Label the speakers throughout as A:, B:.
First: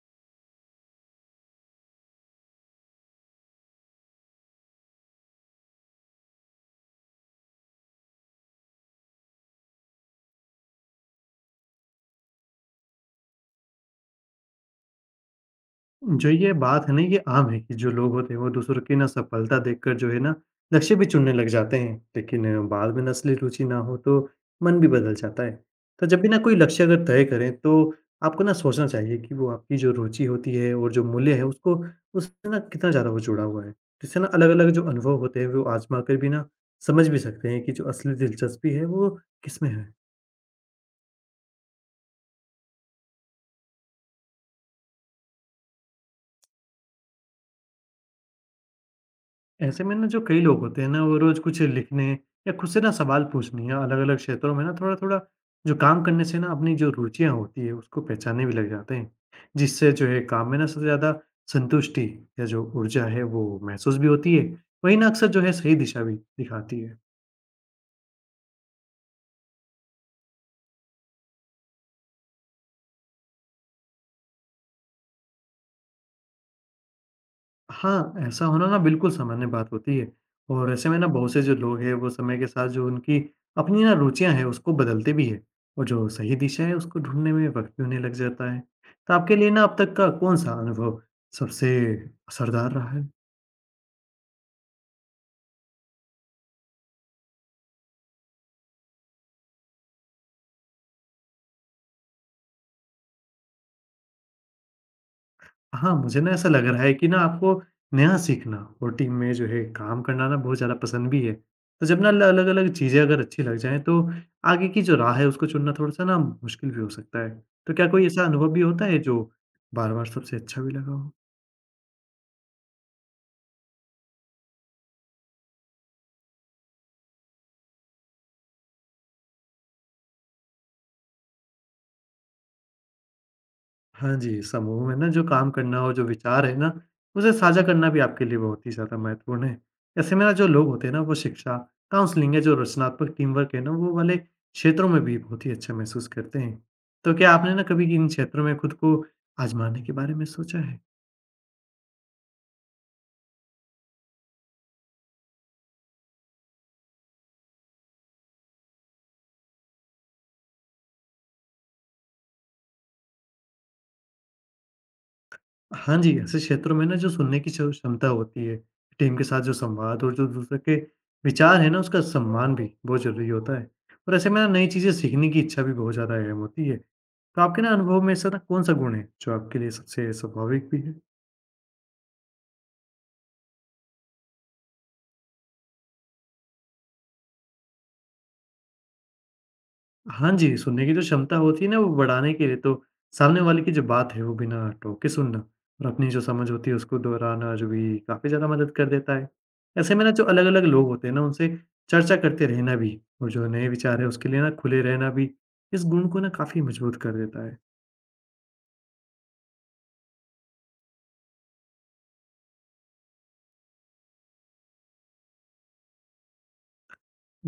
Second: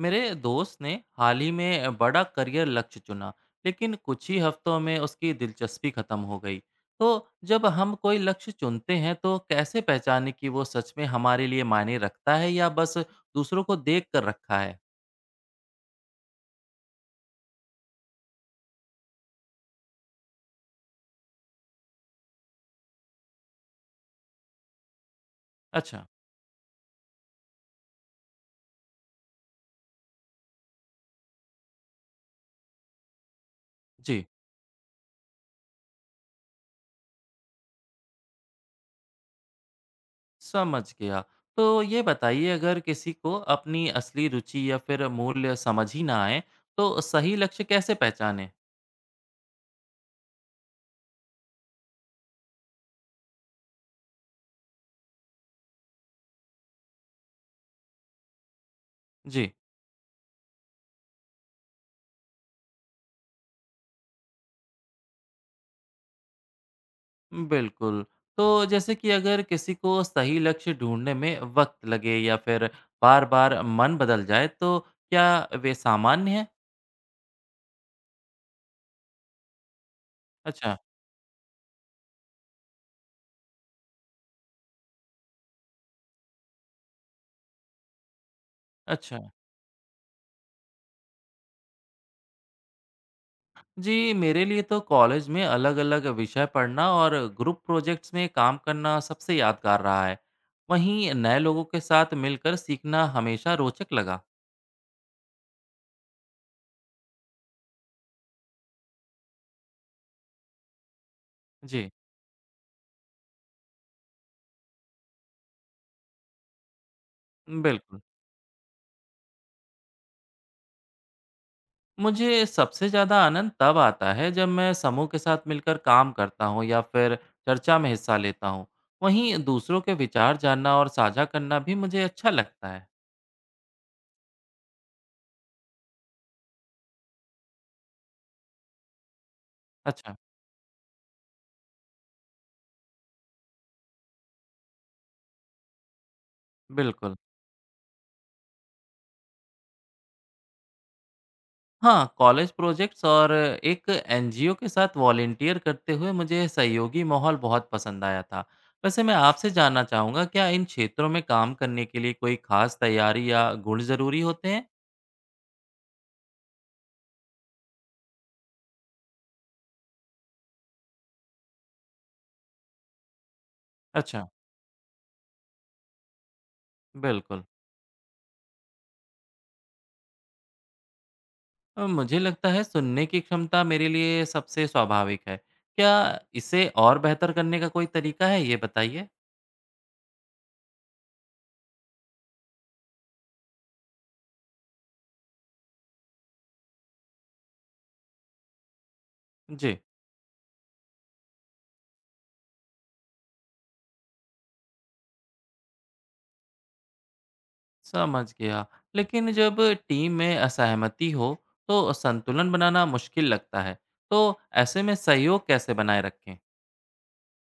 A: मेरे दोस्त ने हाल ही में बड़ा करियर लक्ष्य चुना लेकिन कुछ ही हफ्तों में उसकी दिलचस्पी खत्म हो गई। तो जब हम कोई लक्ष्य चुनते हैं तो कैसे पहचाने कि वो सच में हमारे लिए मायने रखता है या बस दूसरों को देख कर रखा है।
B: जो ये बात है ना ये आम है कि जो लोग होते हैं वो दूसरों की ना सफलता देखकर जो है ना लक्ष्य भी चुनने लग जाते हैं लेकिन बाद में असली रुचि ना हो तो मन भी बदल जाता है।
A: अच्छा।
B: तो जब भी ना कोई लक्ष्य अगर तय करें तो आपको ना सोचना चाहिए कि वो आपकी जो रुचि होती है और जो मूल्य है उसको उससे ना कितना ज़्यादा वो जुड़ा हुआ है। जिससे
A: जी,
B: ना अलग अलग जो अनुभव होते हैं वो आजमा कर भी ना समझ भी सकते हैं कि जो असली दिलचस्पी है वो किस में है।
A: समझ गया। तो ये बताइए अगर किसी को अपनी असली रुचि या फिर मूल्य समझ ही ना आए तो सही लक्ष्य कैसे पहचाने।
B: ऐसे में ना जो कई लोग होते हैं ना वो रोज कुछ लिखने या खुद से ना सवाल पूछने या अलग अलग क्षेत्रों में ना थोड़ा थोड़ा जो काम करने से ना अपनी जो रुचियां होती है उसको पहचानने भी लग जाते हैं।
A: जी।
B: जिससे जो है काम में ना सबसे ज्यादा संतुष्टि या जो ऊर्जा है वो महसूस भी होती है। वही ना अक्सर जो है सही दिशा भी दिखाती है।
A: बिल्कुल। तो जैसे कि अगर किसी को सही लक्ष्य ढूँढने में वक़्त लगे या फिर बार-बार मन बदल जाए तो क्या वे सामान्य हैं?
B: हाँ, ऐसा होना ना बिल्कुल सामान्य बात होती है। और
A: अच्छा।
B: ऐसे में ना बहुत से जो लोग हैं वो समय के साथ जो उनकी अपनी ना रुचियाँ हैं उसको बदलते भी हैं। और जो सही दिशा है उसको ढूँढने में वक़्त भी उन्हें लग जाता है। तो
A: अच्छा।
B: आपके लिए ना अब तक का कौन-सा अनुभव सबसे असरदार रहा है?
A: जी, मेरे लिए तो कॉलेज में अलग-अलग विषय पढ़ना और ग्रुप प्रोजेक्ट्स में काम करना सबसे यादगार रहा है। वहीं नए लोगों के साथ मिलकर सीखना हमेशा रोचक लगा।
B: हाँ, मुझे ना ऐसा लग रहा है कि ना आपको नया सीखना और टीम में जो है काम करना ना बहुत ज़्यादा पसंद भी है। तो
A: जी,
B: जब ना ल अलग-अलग चीज़ें अगर अच्छी लग जाएँ तो आगे की जो राह है उसको चुनना थोड़ा-सा ना मुश्किल भी हो सकता है। तो क्या
A: बिल्कुल।
B: कोई ऐसा अनुभव भी होता है जो बार-बार सबसे अच्छा भी लगा हो?
A: मुझे सबसे ज़्यादा आनंद तब आता है जब मैं समूह के साथ मिलकर काम करता हूँ या फिर चर्चा में हिस्सा लेता हूँ। वहीं दूसरों के विचार जानना और साझा करना भी मुझे अच्छा लगता है।
B: हाँ जी, समूह में ना जो काम करना हो, जो विचार है ना, उसे साझा करना भी आपके लिए बहुत ही ज़्यादा महत्वपूर्ण है।
A: अच्छा।
B: ऐसे में ना जो लोग होते हैं ना, वो शिक्षा, काउंसलिंग या जो रचनात्मक टीम वर्क है ना, वो वाले क्षेत्रों में भी बहुत ही अच्छा महसूस करते हैं।
A: बिल्कुल।
B: तो क्या आपने ना कभी इन क्षेत्रों में खुद को आज़माने के बारे में सोचा है?
A: हाँ, कॉलेज प्रोजेक्ट्स और एक एनजीओ के साथ वॉलंटियर करते हुए मुझे सहयोगी माहौल बहुत पसंद आया था। वैसे मैं आपसे जानना चाहूँगा क्या इन क्षेत्रों में काम करने के लिए कोई खास तैयारी या गुण ज़रूरी होते हैं?
B: हाँ जी, ऐसे क्षेत्रों में ना जो सुनने की जो क्षमता होती है, टीम के साथ जो संवाद और जो दूसरे के विचार है ना, उसका सम्मान भी बहुत ज़रूरी होता है। और
A: अच्छा।
B: ऐसे में ना नई चीज़ें सीखने की इच्छा भी बहुत ज़्यादा अहम होती है। तो
A: बिल्कुल।
B: आपके ना अनुभव में ऐसा ना कौन-सा गुण है, जो आपके लिए सबसे स्वाभाविक भी है?
A: मुझे लगता है सुनने की क्षमता मेरे लिए सबसे स्वाभाविक है। क्या इसे और बेहतर करने का कोई तरीका है ये बताइए?
B: हाँ जी, सुनने की जो क्षमता होती है ना, वो बढ़ाने के लिए तो सामने वाले की जो बात है, वो बिना टोके सुनना और अपनी जो समझ होती है, उसको दोहराना जो भी काफ़ी ज़्यादा मदद कर देता है।
A: जी,
B: ऐसे में ना जो अलग-अलग लोग होते हैं ना, उनसे चर्चा करते रहना भी और जो नए विचार है, उसके लिए ना खुले रहना भी, इस गुण को ना काफ़ी मजबूत कर देता है।
A: समझ गया। लेकिन जब टीम में असहमति हो तो संतुलन बनाना मुश्किल लगता है। तो ऐसे में सहयोग कैसे बनाए रखें?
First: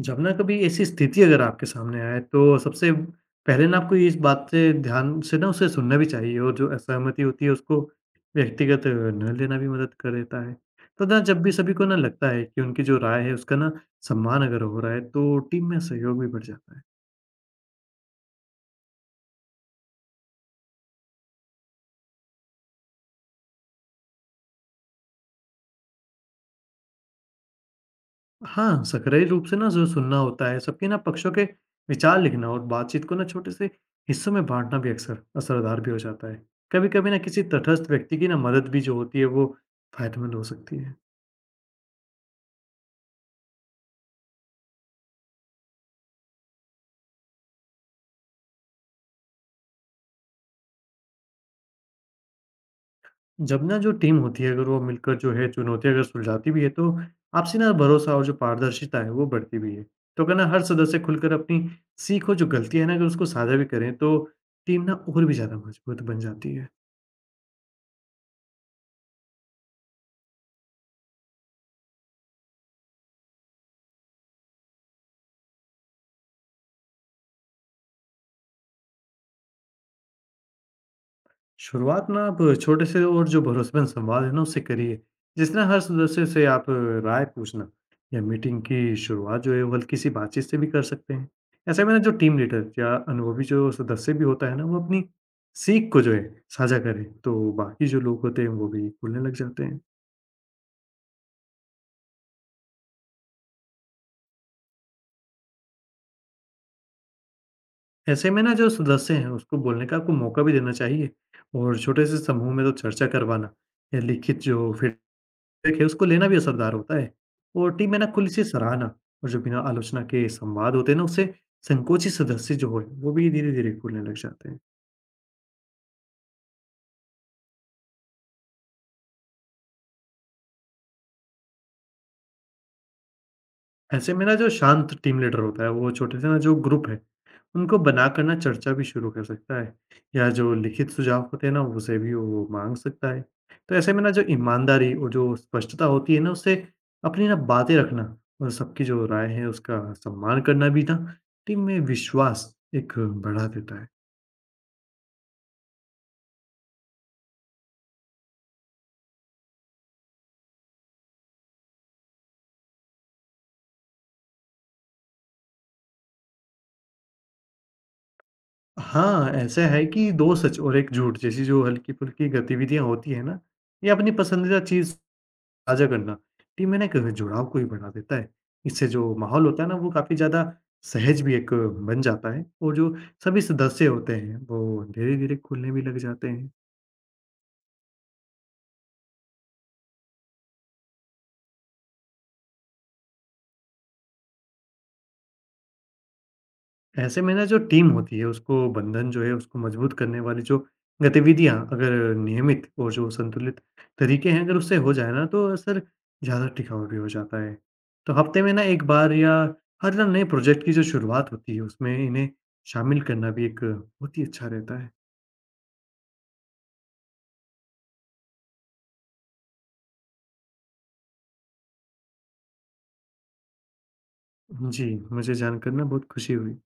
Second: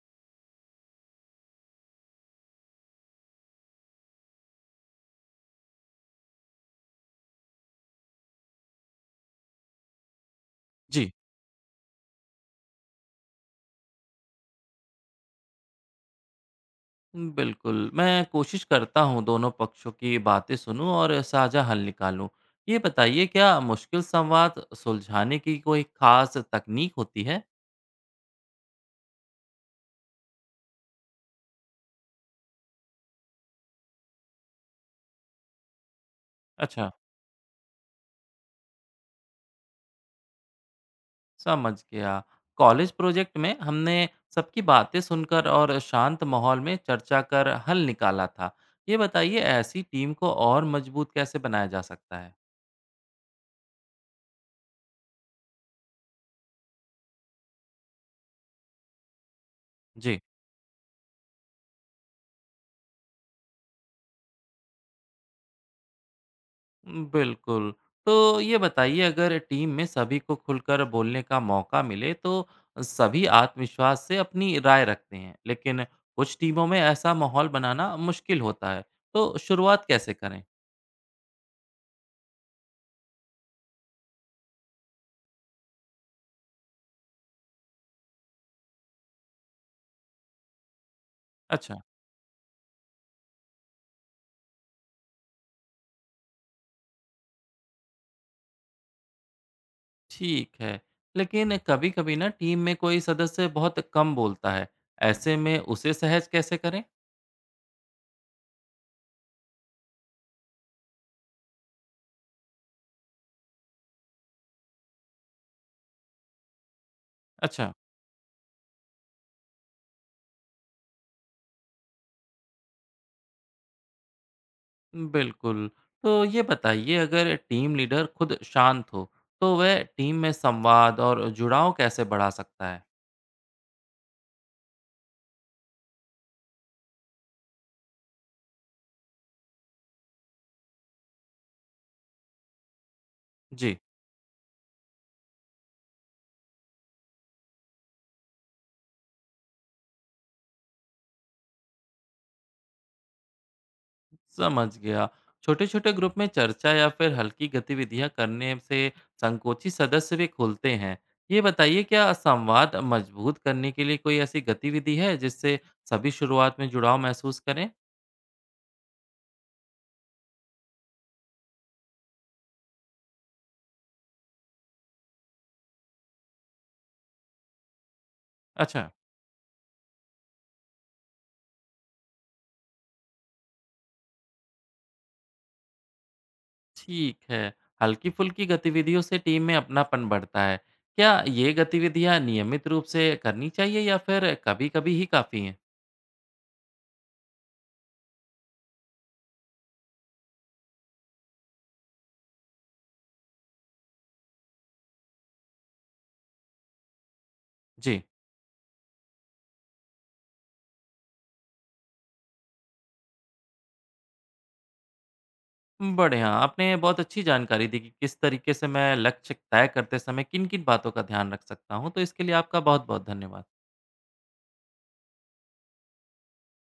B: जब ना कभी ऐसी स्थिति अगर आपके सामने आए तो सबसे पहले ना आपको इस बात से ध्यान से ना उसे सुनना भी चाहिए और जो असहमति होती है उसको व्यक्तिगत न लेना भी मदद कर देता है। तो
A: जी,
B: ना जब भी सभी को ना लगता है कि उनकी जो राय है उसका ना सम्मान अगर हो रहा है तो टीम में सहयोग भी बढ़ जाता है।
A: बिल्कुल। मैं कोशिश करता हूँ दोनों पक्षों की बातें सुनूँ और साझा हल निकालूँ। ये बताइए क्या मुश्किल संवाद सुलझाने की कोई खास तकनीक होती है?
B: हाँ, सक्रिय रूप से ना जो सुनना होता है सबके ना पक्षों के विचार लिखना और बातचीत को ना छोटे से हिस्सों में बांटना भी अक्सर असरदार भी हो जाता है। कभी
A: अच्छा।
B: कभी ना किसी तटस्थ व्यक्ति की ना मदद भी जो होती है वो फायदेमंद हो सकती है।
A: समझ गया। कॉलेज प्रोजेक्ट में हमने सबकी बातें सुनकर और शांत माहौल में चर्चा कर हल निकाला था। ये बताइए ऐसी टीम को और मजबूत कैसे बनाया जा सकता है?
B: जब ना जो टीम होती है, अगर वो मिलकर जो है चुनौतियाँ अगर सुलझाती भी है, तो आपसी ना भरोसा और जो पारदर्शिता है, वो बढ़ती भी है।
A: जी।
B: तो अगर ना हर सदस्य खुलकर अपनी सीख और जो गलती है ना, अगर उसको साझा भी करें, तो टीम ना और भी ज़्यादा मजबूत बन जाती है।
A: बिल्कुल। तो ये बताइए अगर टीम में सभी को खुलकर बोलने का मौका मिले तो सभी आत्मविश्वास से अपनी राय रखते हैं। लेकिन कुछ टीमों में ऐसा माहौल बनाना मुश्किल होता है। तो शुरुआत कैसे करें?
B: शुरुआत ना आप छोटे से और जो भरोसेमंद संवाद है ना उससे करिए, जिसमें हर सदस्य से आप राय पूछना या मीटिंग की शुरुआत जो है वो हल्की सी बातचीत से भी कर सकते हैं।
A: अच्छा।
B: ऐसे में ना जो टीम लीडर या अनुभवी जो सदस्य भी होता है ना वो अपनी सीख को जो है साझा करे तो बाकी जो लोग होते हैं वो भी बोलने लग जाते हैं।
A: ठीक है, लेकिन कभी-कभी ना टीम में कोई सदस्य बहुत कम बोलता है, ऐसे में उसे सहज कैसे करें?
B: ऐसे में ना जो सदस्य हैं उसको बोलने का आपको मौका भी देना चाहिए और छोटे से समूह में तो चर्चा करवाना या लिखित जो देखिए, उसको लेना भी असरदार होता है।
A: अच्छा।
B: ओटी में ना खुली सी सराहना और जो बिना आलोचना के संवाद होते हैं ना, उससे संकोची सदस्य जो होए, वो भी धीरे-धीरे खुलने लग जाते हैं।
A: बिल्कुल। तो ये बताइए अगर टीम लीडर खुद शांत हो, तो वह टीम में संवाद और जुड़ाव कैसे बढ़ा सकता है?
B: ऐसे में ना जो शांत टीम लीडर होता है, वो छोटे से ना जो ग्रुप है, उनको बनाकर ना चर्चा भी शुरू कर सकता है या जो लिखित सुझाव होते हैं ना, उसे भी वो माँग सकता है। तो
A: जी,
B: ऐसे में ना जो ईमानदारी और जो स्पष्टता होती है ना, उससे अपनी ना बातें रखना और सबकी जो राय है, उसका सम्मान करना भी ना टीम में विश्वास एक बढ़ा देता है।
A: समझ गया। छोटे-छोटे ग्रुप में चर्चा या फिर हल्की गतिविधियां करने से संकोची सदस्य भी खुलते हैं। ये बताइए क्या संवाद मजबूत करने के लिए कोई ऐसी गतिविधि है जिससे सभी शुरुआत में जुड़ाव महसूस करें?
B: हाँ, ऐसा है कि 2 सच और 1 झूठ जैसी जो हल्की-फुल्की गतिविधियाँ होती हैं ना, ये अपनी पसंदीदा चीज़ साझा करना, टीम में ना एक जुड़ाव को भी बढ़ा देता है। इससे
A: अच्छा।
B: जो माहौल होता है ना, वो काफ़ी ज़्यादा सहज भी एक बन जाता है और जो सभी सदस्य होते हैं, वो धीरे-धीरे खुलने भी लग जाते हैं।
A: ठीक है। हल्की-फुल्की गतिविधियों से टीम में अपनापन बढ़ता है। क्या ये गतिविधियाँ नियमित रूप से करनी चाहिए या फिर कभी-कभी ही काफ़ी हैं?
B: ऐसे में ना जो टीम होती है उसको बंधन जो है उसको मजबूत करने वाली जो गतिविधियां अगर नियमित और जो संतुलित तरीके हैं अगर उससे हो जाए ना तो असर ज़्यादा टिकाऊ भी हो जाता है।
A: जी।
B: तो हफ्ते में ना एक बार या हर ना नए प्रोजेक्ट की जो शुरुआत होती है उसमें इन्हें शामिल करना भी एक बहुत ही अच्छा रहता है।
A: बढ़िया, आपने बहुत अच्छी जानकारी दी कि किस तरीके से मैं लक्ष्य तय करते समय किन-किन बातों का ध्यान रख सकता हूँ, तो इसके लिए आपका बहुत-बहुत धन्यवाद।
B: जी, मुझे जानकर ना बहुत खुशी हुई।